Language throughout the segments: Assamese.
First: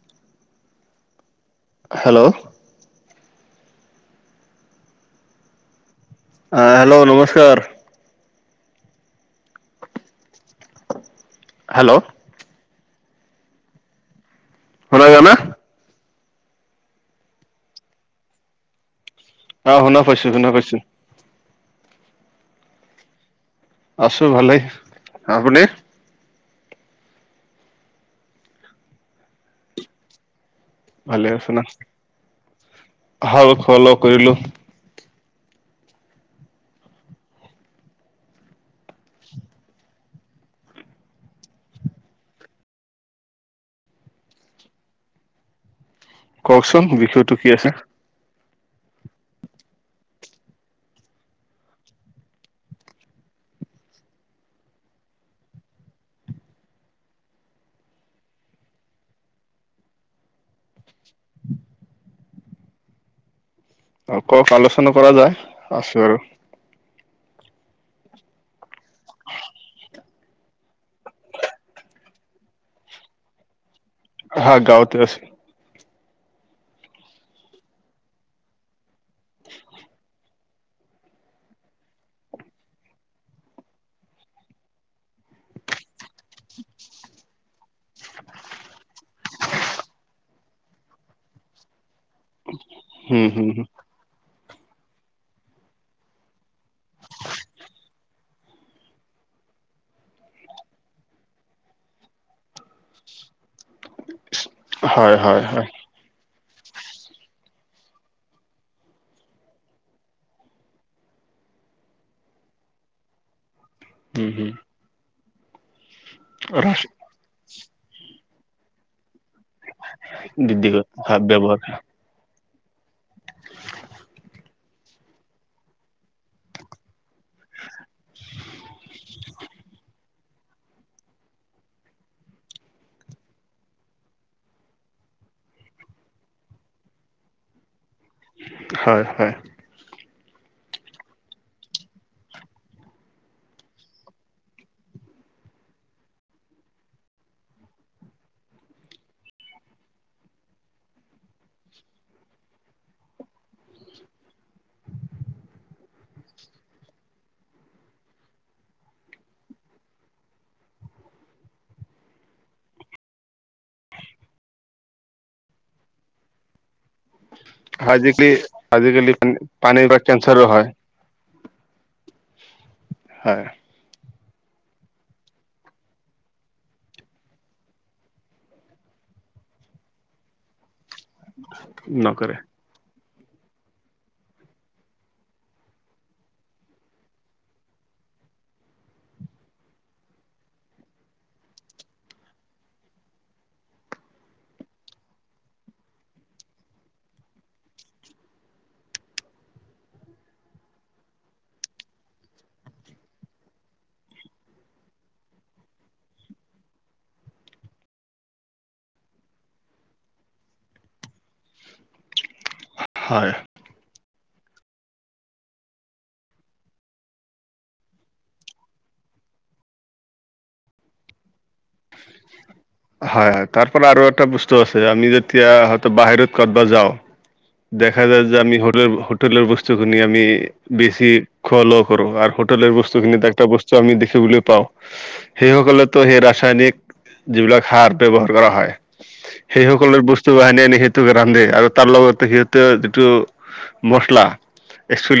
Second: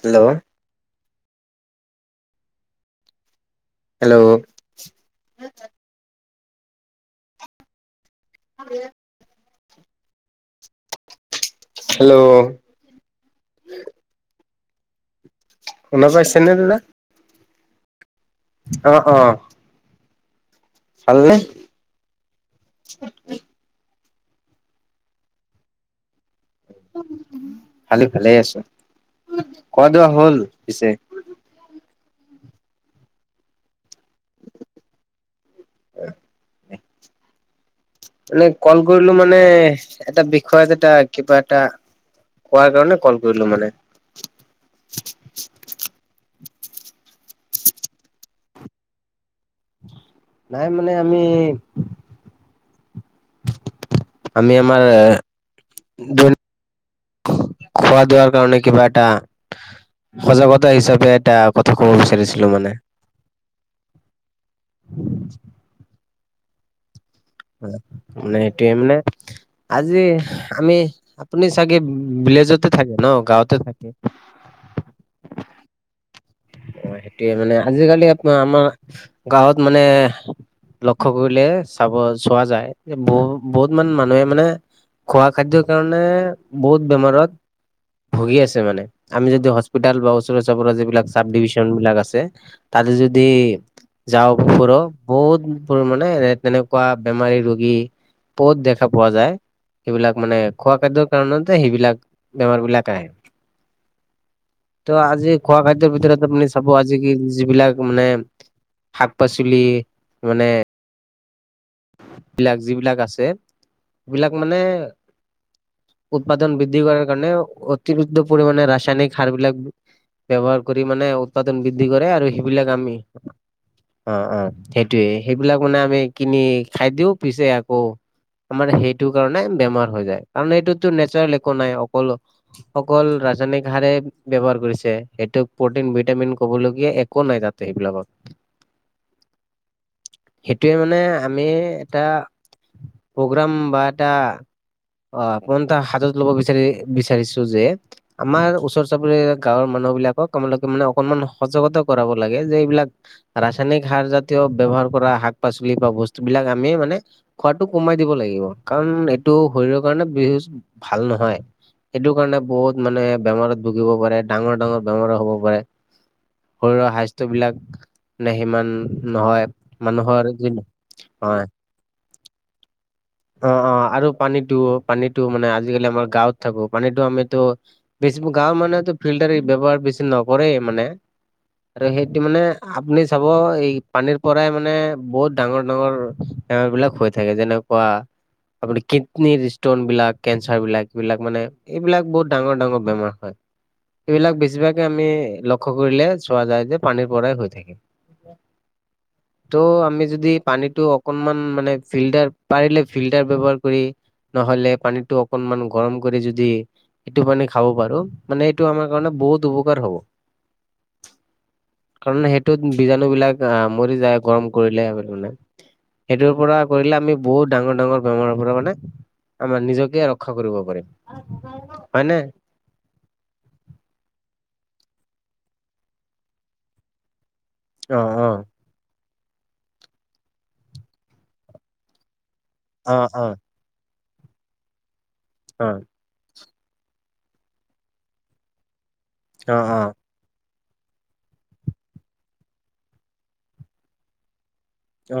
হেল্ল'। হেল্ল'। হেল্ল'। অ হেল্ল' নমস্কাৰ। [unintelligible] হেল্ল'। শুনিছ না শুনা পাইছে নে দাদা। অ অ। অ শুনা পাইছো শুনা পাইছো। ভাল নে? [unintelligible] আছো ভালেই আপুনি। খালি ভালে আছো কবাত যোৱা হল পিছে। ভালে আছে না? হাল ফল কৰিলো। [inaudible] মানে কল কৰিলো মানে এটা বিষয়ত এটা কিবা এটা কৰাৰ কাৰণে কল কৰিলো মানে কওকচোন বিষয়টো কি আছে নাই মানে আমি। আমি আমাৰ। খোৱা ধোৱাৰ কাৰণে কিবা এটা সজাগতা হিচাপে এটা কথা ক'ব বিচাৰিছিলো মানে। অ কওক আলোচনা কৰা যায় আছো আৰু। হয় মানে এইটোৱে মানে। আজি আমি আপুনি চাগে ভিলেজতে থাকে ন গাঁৱতে থাকে। হয় গাঁৱতে আছে হয় সেইটোয়ে মানে আজিকালি আপোনাৰ আমাৰ গাঁৱত মানে লক্ষ্য কৰিলে চাব চোৱা যায় বহুত বহুত মান মানুহে মানে খোৱা খাদ্যৰ কাৰণে বহুত বেমাৰত ভুগি আছে মানে আমি যদি হস্পিতেল বা ওচৰ চুবুৰীৰে যিবিলাক চাব ডিভিশন বিলাক আছে তাতে যদি উম হম যাওঁ ফুৰো বহুতবোৰ মানে এনে তেনেকোৱা বেমাৰী ৰোগী বহুত দেখা পোৱা যায় সেইবিলাক মানে খোৱা খাদ্যৰ কাৰণতহে সেইবিলাক বেমাৰ বিলাক আহে তো হয় আজি হয় খোৱা হয় খা দ্য ভিতৰত আপুনি চাব আজি কি যিবিলাক মানে শাক পাচলি মানে বিলাক যিবিলাক আছে উম সেবিলাক মানে হম উৎপাদন বৃদ্ধি কৰাৰ কাৰণে অতিৰিক্ত পৰিমাণে ৰাসায়নিক সাৰ বিলাক ব্যৱহাৰ কৰি দিদিগত মানে ব্যৱহাৰ উৎপাদন বৃদ্ধি কৰে আৰু সে বিলাক আমি অ অ সেইটোয়ে সেইবিলাক মানে আমি কিনি খাই দিও পিছে আকৌ আমাৰ সেইটো কাৰণে বেমাৰ হৈ যায় কাৰণ এইটোততো নেচাৰেল একো নাই অকল অকল ৰাসায়নিক সাৰেই ব্যৱহাৰ কৰিছে সেইটোক প্ৰটিন ভিটামিন কবলগীয়া একো নাই তাত ত সেইবিলাকত হয় হয় সেইটোৱে মানে আমি এটা প্ৰগ্ৰাম বা এটা অ আপোন তাৰ হাতত লব বিচাৰি বিচাৰিছো যে আমাৰ ওচৰ চুবুৰীয়া গাঁৱৰ মানুহ বিলাকক তোমালোকে মানে অকনমান সজাগতা কৰাব লাগে যে এইবিলাক ৰাসায়নিক সাৰ জাতীয় ব্যৱহাৰ কৰা শাক পাচলি বা ব স্তুবিলাক আমি মানে খোৱাটো কমাই দিব লাগিব কাৰণ এইটো শৰীৰৰ কাৰণে বেহুচ ভাল নহয় সেইটো কাৰণে বহুত মানে বেমাৰত ভুগিব পাৰে ডাঙৰ ডাঙৰ বেমাৰো হ'ব পাৰে শৰীৰৰ স্বাস্থ্য বিলাক আজিকালি নে সিমান আজিকালি নহয় পানীৰ পৰা মানুহৰ কেঞ্চাৰো যি হয় হয় হয় অ অ আৰু পানীতো পানীতো মানে আজিকালি আমাৰ গাঁৱত থাকো পানীতো আমিতো বেছি গাঁৱৰ মানুহেতো ফিল্টাৰ এই ব্যৱহাৰ বেছি নকৰেই মানে আৰু সেইটো নকৰে মানে আপুনি চাব এই পানীৰ পৰাই মানে বহুত ডাঙৰ ডাঙৰ কাম বিলাক হৈ থাকে যেনেকোৱা আপুনি কিডনিৰ ষ্টন বিলাক কেঞ্চাৰ বিলাক এইবিলাক মানে এইবিলাক বহুত ডাঙৰ ডাঙৰ বেমাৰ হয় এইবিলাক বেছিভাগে আমি লক্ষ্য কৰিলে চোৱা যায় যে পানীৰ পৰাই হৈ থাকে ত' আমি য দি পানীতো অকনমান মানে ফিল্টাৰ পাৰিলে ফিল্টাৰ ব্যৱহাৰ কৰি নহলে পানীতো অকনমান গৰম কৰি যদি এইটো মানে খাব পাৰো মানে এইটো আমাৰ কাৰণে বহুত উপকাৰ হব। কাৰণ সেইটোত বীজাণু হয় বিলাক আহ মৰি যায় গৰম কৰিলে। মানে সেইটোৰ পৰা কৰিলে আমি বহুত ডাঙৰ ডাঙৰ বেমাৰৰ পৰা মানে আমাৰ নিজকে ৰক্ষা কৰিব পাৰিম হয় নে হয় হয় তাৰ পৰা আৰু এটা বস্তু আছে আমি যেতিয়া হয়টো বাহিৰত ক'ৰবাত যাও অ দেখা যায় অ যে আমি হোটেলৰ হোটেলৰ বস্তুখিনি আমি বেছি খোৱা লোৱা কৰো আৰু তল অ বস্তুখিনিত অ একটা বস্তু আমি দেখিবলৈ পাওঁ অ সেইসকলেতো সেই ৰাসায়নিক যিবিলাক সাৰ ব্যৱহাৰ কৰা হয় অ অ সেই সকলৰ বস্ত- চ হানী আনি সিহটোকে ৰান্ধে আৰু তাৰ লগতে সিহঁতে যিটো মচলা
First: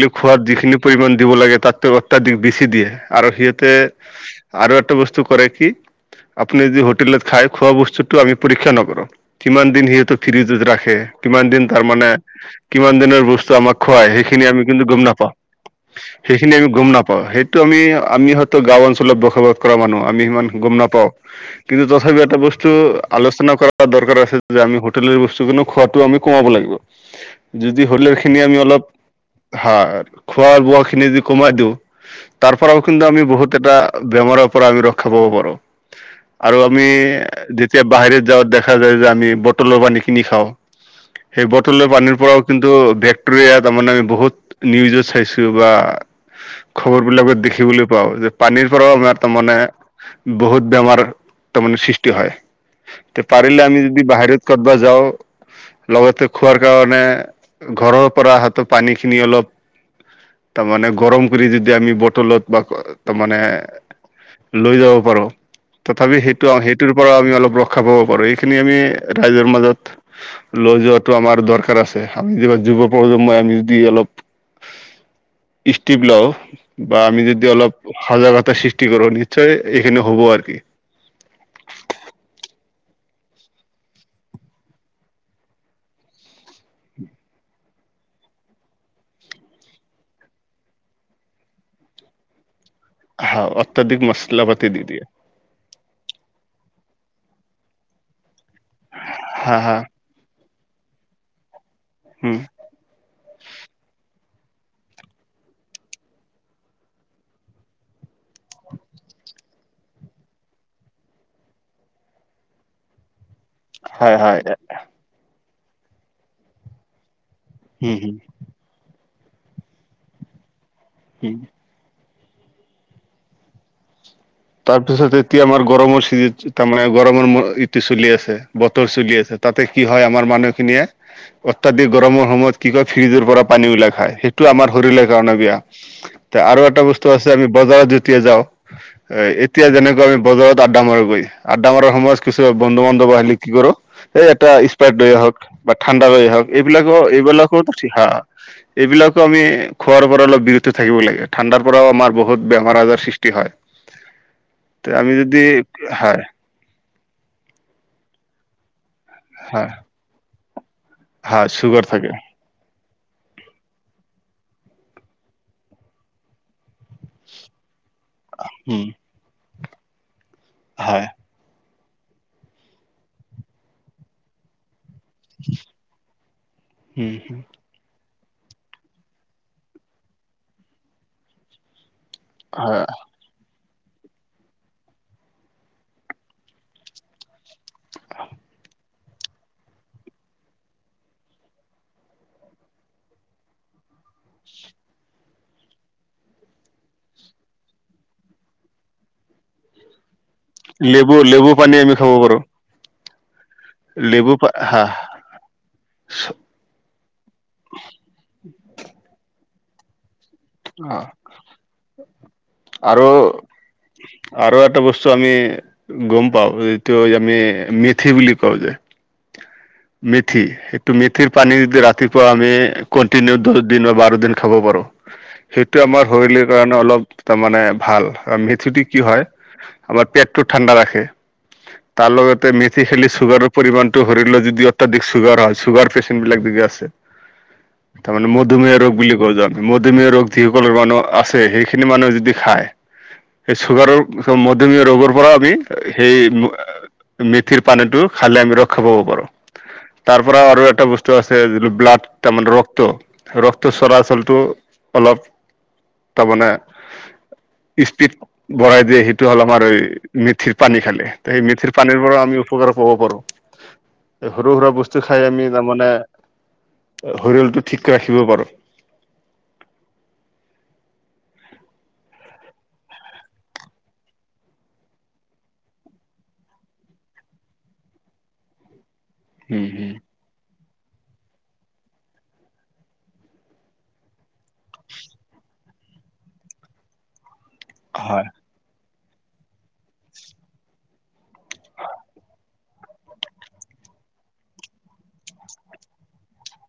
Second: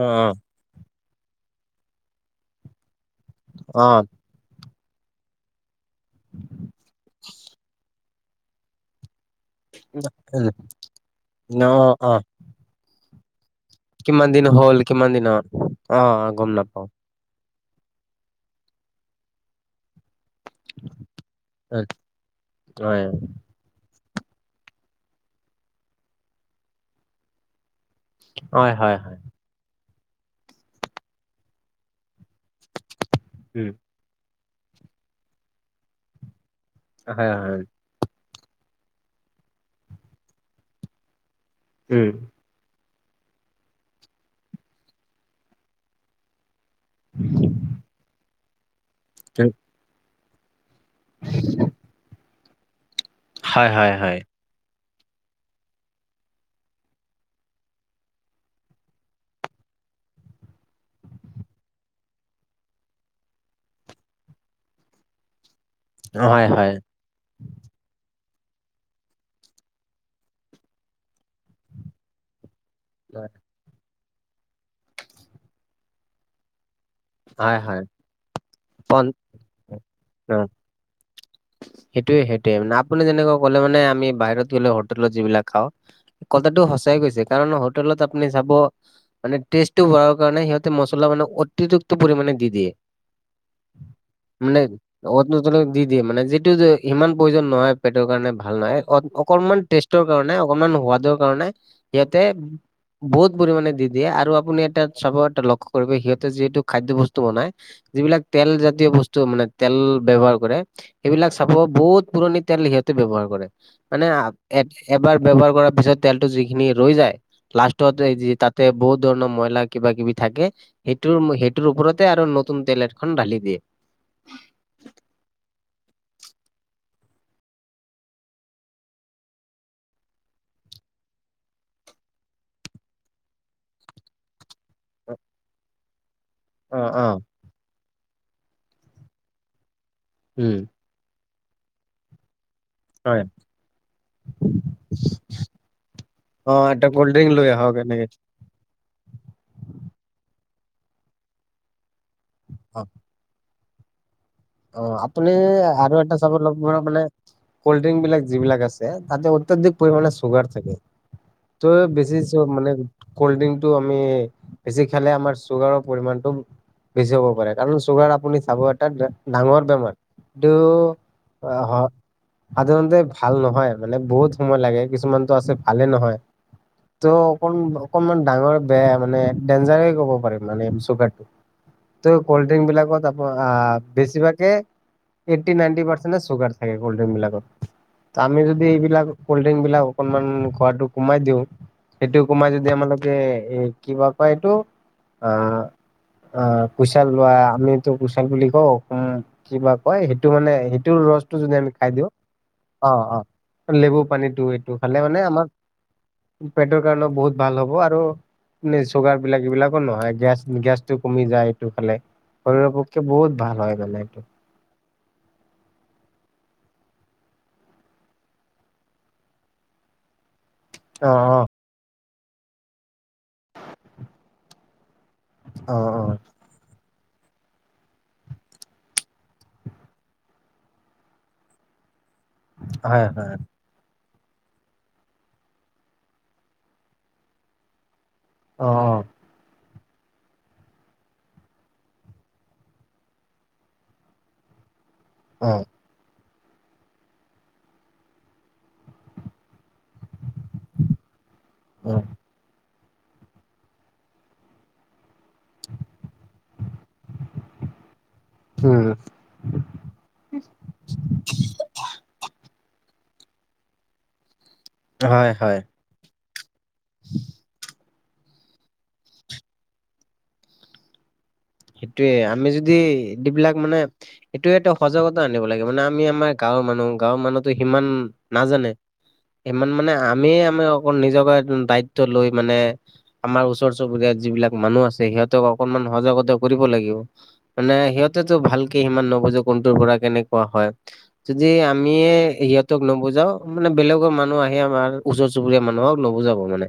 অ খোৱাত যিখিনি পৰিমাণ দিব লাগে তাতো অত্যাধিক বেছি দিয়ে আৰু সিহঁতে অ অ আৰু এটা বস্তু কৰে কি আপুনি যদি হোটেলেত খায় খোৱা বস্তুটো আমি পৰীক্ষা নকৰোঁ। কিমান দিন সিহেতে ফ্ৰিজত ৰাখে কিমান ন দিন অ তাৰমানে অ কিমান দিনৰ বস্ত- চ আমাক খোৱাই কিমান সেইখিনি দিন আমি হ'ল কিন্তু গম কিমান নাপাওঁ। দিনৰ অ সেইখিনি আমি নাপাও গম নাপ- সেইটো আমি আমি হয়ত গাঁও অঞ্চলত বসবাস কৰা মানুহ। আমি সিমান গম নাপাওঁ। কিন্তু তথাপিও এটা বস্তু হয় আলোচনা কৰাত দৰকাৰ আছে যে আমি হোটেলৰ বস্তু কিন্তু খোৱাটো আমি কমাব লাগিব। যদি হলেও খিনি আমি হয় অলপ হয় খোৱা বোৱা খিনি যদি কমাই দিওঁ তাৰ পৰাও কিন্তু আমি বহুত উম, এটা বেমাৰৰ পৰা আমি ৰক্ষা পাব পাৰো আৰু আমি হয়, হয়, যেতিয়া বাহিৰত যাওঁ দেখা যায় যে আমি বটলৰ পানী কিনি খাওঁ। সেই বটলৰ উম, পানীৰ পৰাও কিন্তু ভেক্টৰিয়া তাৰমানে আমি বহুত নিউজো চাইছো বা খবৰ বিলাকত দেখিবলৈ পাওঁ যে পানীৰ পৰাও আমাৰ তাৰ উম, মানে বহুত বেমাৰ তাৰমানে সৃষ্টি হয়। তে পাৰিলে হয়, আমি হয়, যদি হয়, বাহিৰত কতবা যাওঁ। লগতে খোৱাৰ কাৰণে ঘৰৰ পৰা হাতো পানী খিনি অলপ তাৰ মানে গৰম কৰি যদি আমি বটলত বা তামানে লৈ যাব পাৰো। তথাপি হয়, সেইটো হয়। সেইটোৰ পৰাও আমি অলপ ৰক্ষা পাব পাৰো এইখিনি আমি ৰাইজৰ মাজত লৈ যোৱাটো আমাৰ দৰকাৰ আছে। আমি যুৱ প্ৰজমই আমি যদি অলপ ষ্টিপ লওঁ। বা আমি যদি হয়, হয়, অলপ সজাগতা সৃষ্টি কৰো নিশ্চয় এইখিনি হব আৰ কি। [unintelligible] সেইটোৱে সেইটোৱে মানে আপুনি যেনেকুৱা ক'লে মানে আমি বাহিৰত গ'লে হোটেলত যিবিলাক খাওঁ। কথাটো সঁচাই গৈছে কাৰণ হোটেলত আপুনি চাব মানে টেষ্টটো হোৱা ৰ কাৰণে সিহঁতে মছলা মানে অতিৰিক্ত পৰিমাণে দি দিয়ে। হা অত্যাধিক মছলা মানে পাতি দি দিয়ে। অত দি দিয়ে মানে যিটো যে সিমান প্ৰয়োজন নহয় পেটৰ কাৰণে ভাল নহয়, হা অকণমান হা টেষ্টৰ কাৰণে অকমান সোৱাদৰ কাৰণে সিহঁতে উম বহুত পৰিমাণে দি দিয়ে আৰু আপুনি এটা চবটে লক্ষ্য কৰিবি সিহঁতে যিহেতু খাদ্য বস্তু বনাই। যিবিলাক তেল জাতীয় বস্তু মানে তেল ব্যৱহাৰ কৰে। এইবিলাক চাব বহুত পুৰণি তেল সিহঁতে ব্যৱহাৰ কৰে। মানে হয় হয়। এ এবাৰ ব্যৱহাৰ কৰাৰ পিছত তেলটো যিখিনি ৰৈ যায়। লাষ্টত উম এই হুম যে তাতে বহুত ধৰণৰ মইলা কিবা কিবি থাকে। সেইটোৰ ম হুম। সে- টোৰ ওপৰতে আৰু নতুন তেল এখন ঢালি দিয়ে। তাৰপিছত এতিয়া আমাৰ গৰমৰ চিজ তাৰমানে গৰমৰ ইটো চলি আছে বতৰ চলি আছে। তাতে কি হয় আমাৰ মানুহ খিনিয়ে অত্যাধিক গৰমৰ সময়ত কি কয় ফ্ৰিজৰ পৰা পানী উলাই খায়। সে- টো আমাৰ শৰীৰলে কাৰণে বেয়া। তে আৰু এটা অ', বস্তু অ', আছে আমি বজাৰত যেতিয়া যাওঁ। এ এতিয়া যেনেকৈ আমি উম, বজাৰত আড্ডা মাৰোগৈ। আড্ডা মাৰা সময়ত কিছু বন্ধু বান্ধৱ হয়। আহিলি কি কৰো? এই এটা স্প্ৰাইট লৈ আহক বা ঠাণ্ডা লৈ আহক অ', এটা এইবিলাকৰ কল্ড ড্ৰিংক লৈ এইবিলাকো আহক ঠিক এনেকে। হা এইবিলাকো আমি খোৱাৰ পৰা অলপ বিৰুত থাকিব লাগে। ঠাণ্ডাৰ পৰাও আমাৰ বহুত বেমাৰ অ', আজাৰ সৃষ্ট- টি হয়। অ তে আমি আপুনি যদি আৰু এটা হয় চাব ল'ব মানে কল্ড ড্ৰিংক বিলাক যিবিলাক আছে। তাতে হয় অত্যাধিক পৰিমে চুগাৰ থাকে হয় ত চুগাৰ থাকে বেছি। মানে কল্ড ড্ৰিংকটো আমি বেছি খালে আমাৰ চুগাৰৰ পৰিণটো। বেছি হব পাৰে কাৰণ চুগাৰ আপ- আপুনি চাব উম এটা ডাঙৰ বেমাৰ। হয় এইটো হ- সাধাৰণতে ভাল নহয় মানে বহুত সময় লাগে। কিছুমান আছে ভালে নহয় ত উম অকন অকণমান ডাঙৰ বেয়া মানে ডেঞ্জাৰই ক'ব পাৰিম মানে চুগাৰটো। টু কল্ড ড্ৰিংক হয় বিলাকত আপো আহ বেছিভাগে এইটি নাইনটি পাৰ্চেনে ছুগাৰ থাকে কল্ড্ৰড্ৰিংক বিলাকত। আমি যদি এইবিলাক কল্ড ড্ৰিংক বিলাক অকনমান খোৱাটো কমাই দিওঁ। সেইটো কমাই যদি আমালোকে এ কিবা কয় এইটো আহ। অ কোচাল লোৱা আমিতো কোচাল বুলি কওঁ উম কিবা কয়? সেইটো মানে। লেবু লেবু পানী আমি খাব পাৰো। অ'হ, অ'হ, লেবু পানীটো পা এইটো হা খালে মানে আমাক। পেটৰ কাৰণেও বহুত ভাল হ'ব আৰু নে চুগাৰ বিলাক এইবিলাকো নহয় গেছ। আ, গেছটো কমি যায় এইটো খালে শৰীৰৰ পক্ষে আৰু বহুত ভাল হয় মানে এইটো। আৰু এটা বস্তু আমি গম পাওঁ যিটো আমি মেথি বুলি কওঁ যে। মেথি সেইটো অ মেথিৰ অ পানী দি ৰাতি। ৰাতিপুৱা আমি কণ্টিনিউ দহ দিন বা বাৰ দিন খাব পাৰো অ সেইটোৱে অ আমাৰ শৈলীৰ। কাৰণে অলপ তাৰমানে ভাল মেথিটো কি হয়। আমাৰ পেটটো ঠাণ্ডা ৰাখে তাৰ লগতে মেথি হয় খেলি হয় চুগাৰৰ পৰিমানটো সৰি ল যদি। অত্যাধিক চুগাৰ হয় চুগাৰ পেচেণ্ট বিলাক দি আছে তাৰমানে অ মধুমেহয় ৰোগ বুলি কওঁ জান। মধুমিহিয়া ৰোগ যিসকলৰ মানুহ আছে সেইখিনি মানুহে যদি খায়। সেই চুগাৰৰ চব মধ্যমীয়া ৰোগৰ। পৰা অ অ আমি সেই মেথিৰ পানীটো খালে আমি ৰক্ষা পাব পাৰো। তাৰ পৰা আৰু এটা বস্তু আছে যিটো ব্লাড তাৰমানে ৰক্ত। ৰক্ত, ৰক্ত চৰাচলটো অলপ তাৰমানে। ইস্পিত বঢ়াই উম দিয়ে, সেইটো হ'ল, আমাৰ মেথিৰ পানী খালে। সেই মেথিৰ পানীৰ পৰা আমি উপকাৰ পব পাৰো। সৰু সুৰা বস্তু খাই হয় আমি হয় তাৰমানে শৰীৰলটো ঠিক কৈ ৰাখিব পাৰোঁ। সেইটোয়ে আমি যদি এইবিলাক মানে। সেইটোৱেত সজাগতা আনিব লাগে মানে আমি আমাৰ গাঁৱৰ মানুহ গাঁৱৰ মানুহতো সিমান নাজানে। ইমান মানে আমি আমি অক নিজকে দায়িত্ব লৈ মানে। আমাৰ ওচৰ চুবুৰীয়াত যিবিলাক মানুহ আছে। সিহঁতক অকনমান সজাগত। কৰিব লাগিব মানে হয় সিহঁতেটো ভালকে সিমান নবুজো কোনটোৰ পৰা কেনেকুৱা হয়। যদি আমিয়ে সিহঁতক নুবুজাও মানে বেলেগৰ মানুহ আহে আমাৰ। ওচৰ চুবুৰীয়া মানুহক নবুজাব মানে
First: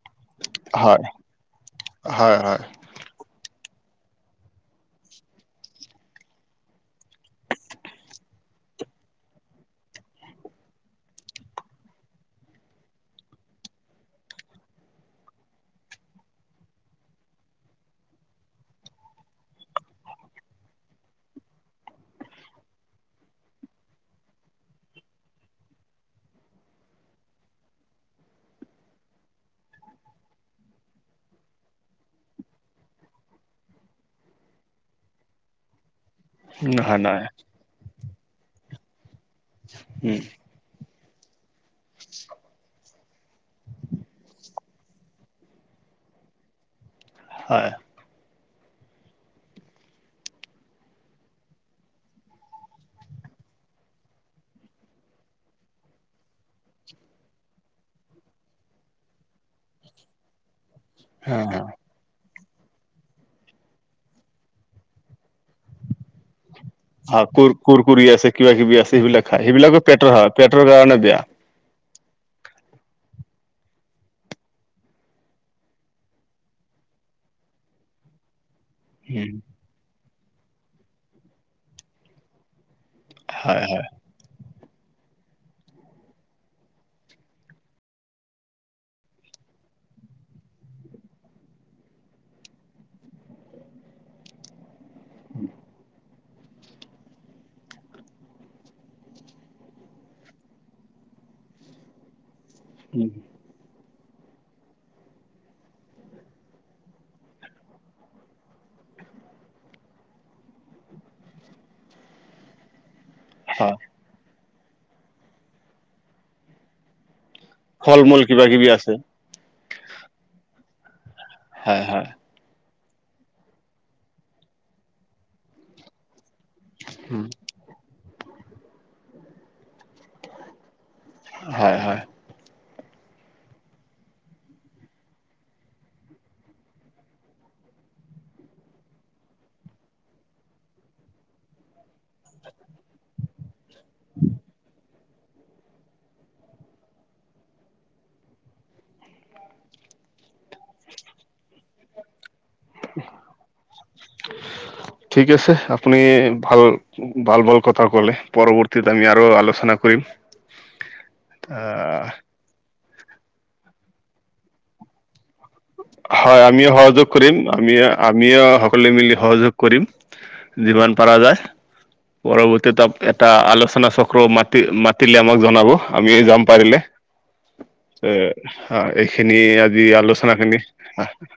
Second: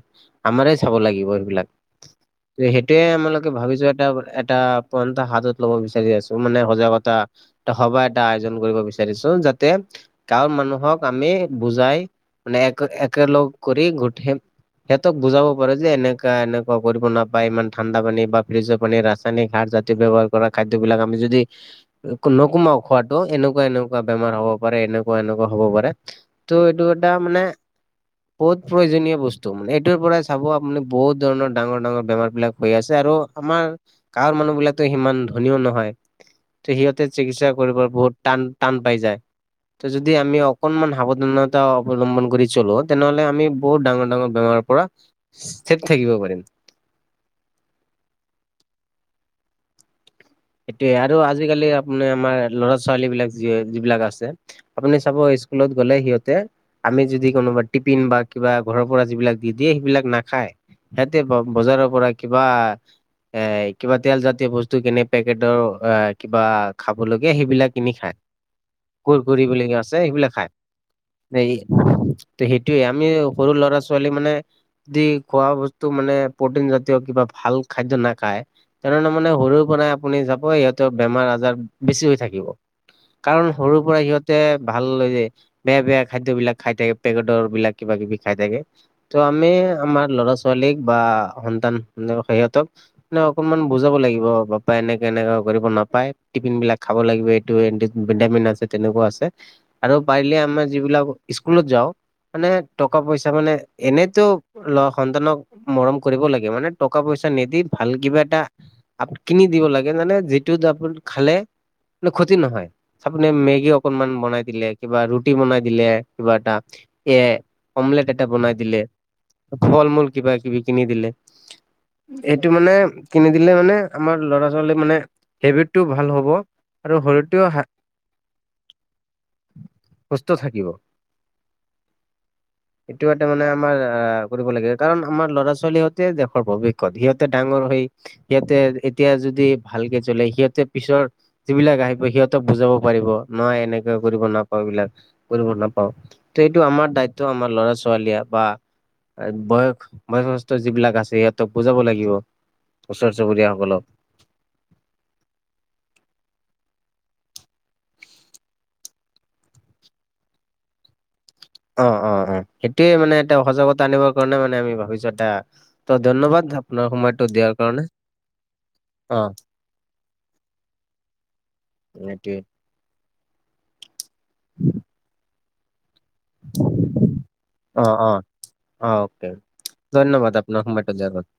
আমাৰে চাব হয় লাগিব সেইবিলাক হয় হয় হয় সেই টোৱে আমালোকে ভাবিছো এটা এটা পন্থা হাতত লব বিচাৰি আছো মানে সজাগতা। টা সভা এটা আয়োজন কৰিব বিচাৰিছো যাতে। গাঁৱৰ মানুহক আমি বুজাই মানে এক একেলগ কৰি গুঠি। সিহঁতক বুজাব পাৰো যে এনেকুৱা এনেকুৱা কৰিব নাপায় ইমান ঠাণ্ডা পানী বা ফ্ৰিজৰ পানী ৰা। নী খাৰ জাতীয় ব্যৱহাৰ কৰা খাদ্যবিলাক আমি যদি। নকোমাও খোৱাটো এনেকুৱা এনেকুৱা বেমাৰ হব, পাৰে এনেকুৱা, এনেকুৱা হ'ব পাৰে। তো এইটো এটা মানে। বহুত প্ৰয়োজনীয় বস্তু মানে এইটোৰ পৰাই চাব আপুনি বহুত ধৰণৰ ডাঙৰ ডাঙৰ বেমাৰ বিলাক। হৈ আছে আৰু আমাৰ। গাঁৱৰ মানুহ বিলাকতো সিমান ধনিও নহয়, ত নহয় সিহঁতে নহয় চিকিৎসা কৰিব বহুত টান। টান পাই যায়। ত' যদি আমি অক অকনমান সাৱধানতা অৱলম্বন কৰি চলো তেনেহলে আমি বহুত ডাঙৰ ডাঙৰ বেমাৰৰ পৰা থিক থাকিব পাৰিম। হয়। সেইটোৱে আৰু আজিকালি আপ্নি আমাৰ ল'ৰা-ছোৱালী বিলাক যিবিলাক আছে আপুনি চাব স্কুলত গ'লে সিহঁতে। আমি যদি কোনোবা টিপিন বা কিবা ঘৰৰ পৰা যিবিলাক দি দিয়ে সেইবিলাক নাখায়। হেতি হয় বজাৰৰ পৰা কিবা এ কিবা তেল জাতীয় বস্তু কিনি। পেকেটৰ অ। আহ কোৰ, কোৰকুৰি আছে কিবা কিবি আছে সেইবিলাক কুৰকুৰি খাই বুলি সেইবিলাকো পেটৰ হা। পেটৰ কাৰণে বেয়া। ত' সেইটোয়ে আমি সৰু ল'ৰা-ছোৱালী মানে দি খোৱা বস্তু মানে প্ৰ'টিন জাতীয় কিবা ভাল খাদ্য নাখায় তেনেহ'লে উম মানে সৰুৰ পৰাই আপুনি চাব সিহঁতৰ বেমাৰ- আজাৰ বেছি হৈ থাকিব। কাৰণ হয় সৰুৰ হয়। পৰা সিহঁত যে ভাল, [unintelligible] বেয়া বেয়া খাদ্যবলাক খাই থাকে পেকেটৰ বিলাক কিবা কিবি খাই থাকে ত' আমি আমাৰ ল'ৰা-ছোৱালীক বা সন্তানৰ সিহঁতক নহ অকনমান বুজাব লাগিব হ'ব। এনেকে এনেকে কৰিব নাপায়। টিফিন বিলাক খাব লাগিব এইটো ভিটামিন আছে তেনেকুৱা আছে। আৰু পাৰিলে আমাৰ যিবিলাক স্কুলত যাওঁ মানে টকা উম পইচা মানে এনেতো ল সন্তানক মৰম কৰিব লাগে মানে টকা পইচা নিদি ভাল কিবা এটা আপ কিনি দিব লাগে মানে যিটোত আপু খালে ক্ষতি নহয়। আপুনি মেগী হয় অকনমান বনাই দিলে, কিবা ৰুটি বনাই দিলে কিবা এটা এ ফল অমলেট মূল এটা কিবা বনাই কিবি দিলে আছে ফল-মূল, কিবা-কিবি কিনি দিলে হয় হয়। এইটো মানে কিনি দিলে মানে আমাৰ ল'ৰা-ছোৱালীৰ মানে হেবিটটো ভাল হ'ব। আৰু উম, শৰীৰটোও সা সুস্থ থাকিব। হয় হয়। [inaudible] এইটো এটা মানে আমাৰ আহ কৰিব লাগে কাৰণ আমাৰ ল'ৰা-ছোৱালীহতে দেশৰ ভৱিস্যত। সিহঁতে ডাঙৰ হৈ সিহঁতে এতিয়া যদি ভালকে জলে সিহঁতে পিছৰ যিবিলাক আহি সিহঁতক বুজাব পাৰিব, নহয় এনেকে কৰিব নকওঁ এইবলাক। কৰিব নাপাওঁ। ত' এইটো আমাৰ দায়িত্ব আমাৰ ল'ৰা- ছোৱালীয়ে বা বয়স বয়সস্থ যিবিলাক আছে সিহঁতক বুজাব লাগিব, ওচৰ চুবুৰীয়াসকলক। ঠিক আছে আপুনি ভাল ভাল-ভাল কথা ক'লে। পৰৱৰ্তীত আমি আৰু আলোচনা কৰিম। [inaudible] আহ অ-অ-অ, সেইটোৱে মানে এটা সজাগতা আনিবৰ কাৰণে মানে আমি ভাবিছো এটা ত ধন্যবাদ হয় আমিও আপোনাৰ সহযোগ সময়টো কৰিম। দিয়াৰ আমি কাৰণে আমি সকলোৱে অ মিলি সহযোগ কৰিম। যিমান পাৰ যায়। সেইটোৱে। ত' তাত এটা আলোচনা চক্ৰ মাতি মাতিলে আমাক জনাব। আমি যাম পাৰিলে। অ অ এ হা অ অকে এইখিনিয়ে আজি ধন্যবাদ আলোচনাখিনি। [unintelligible]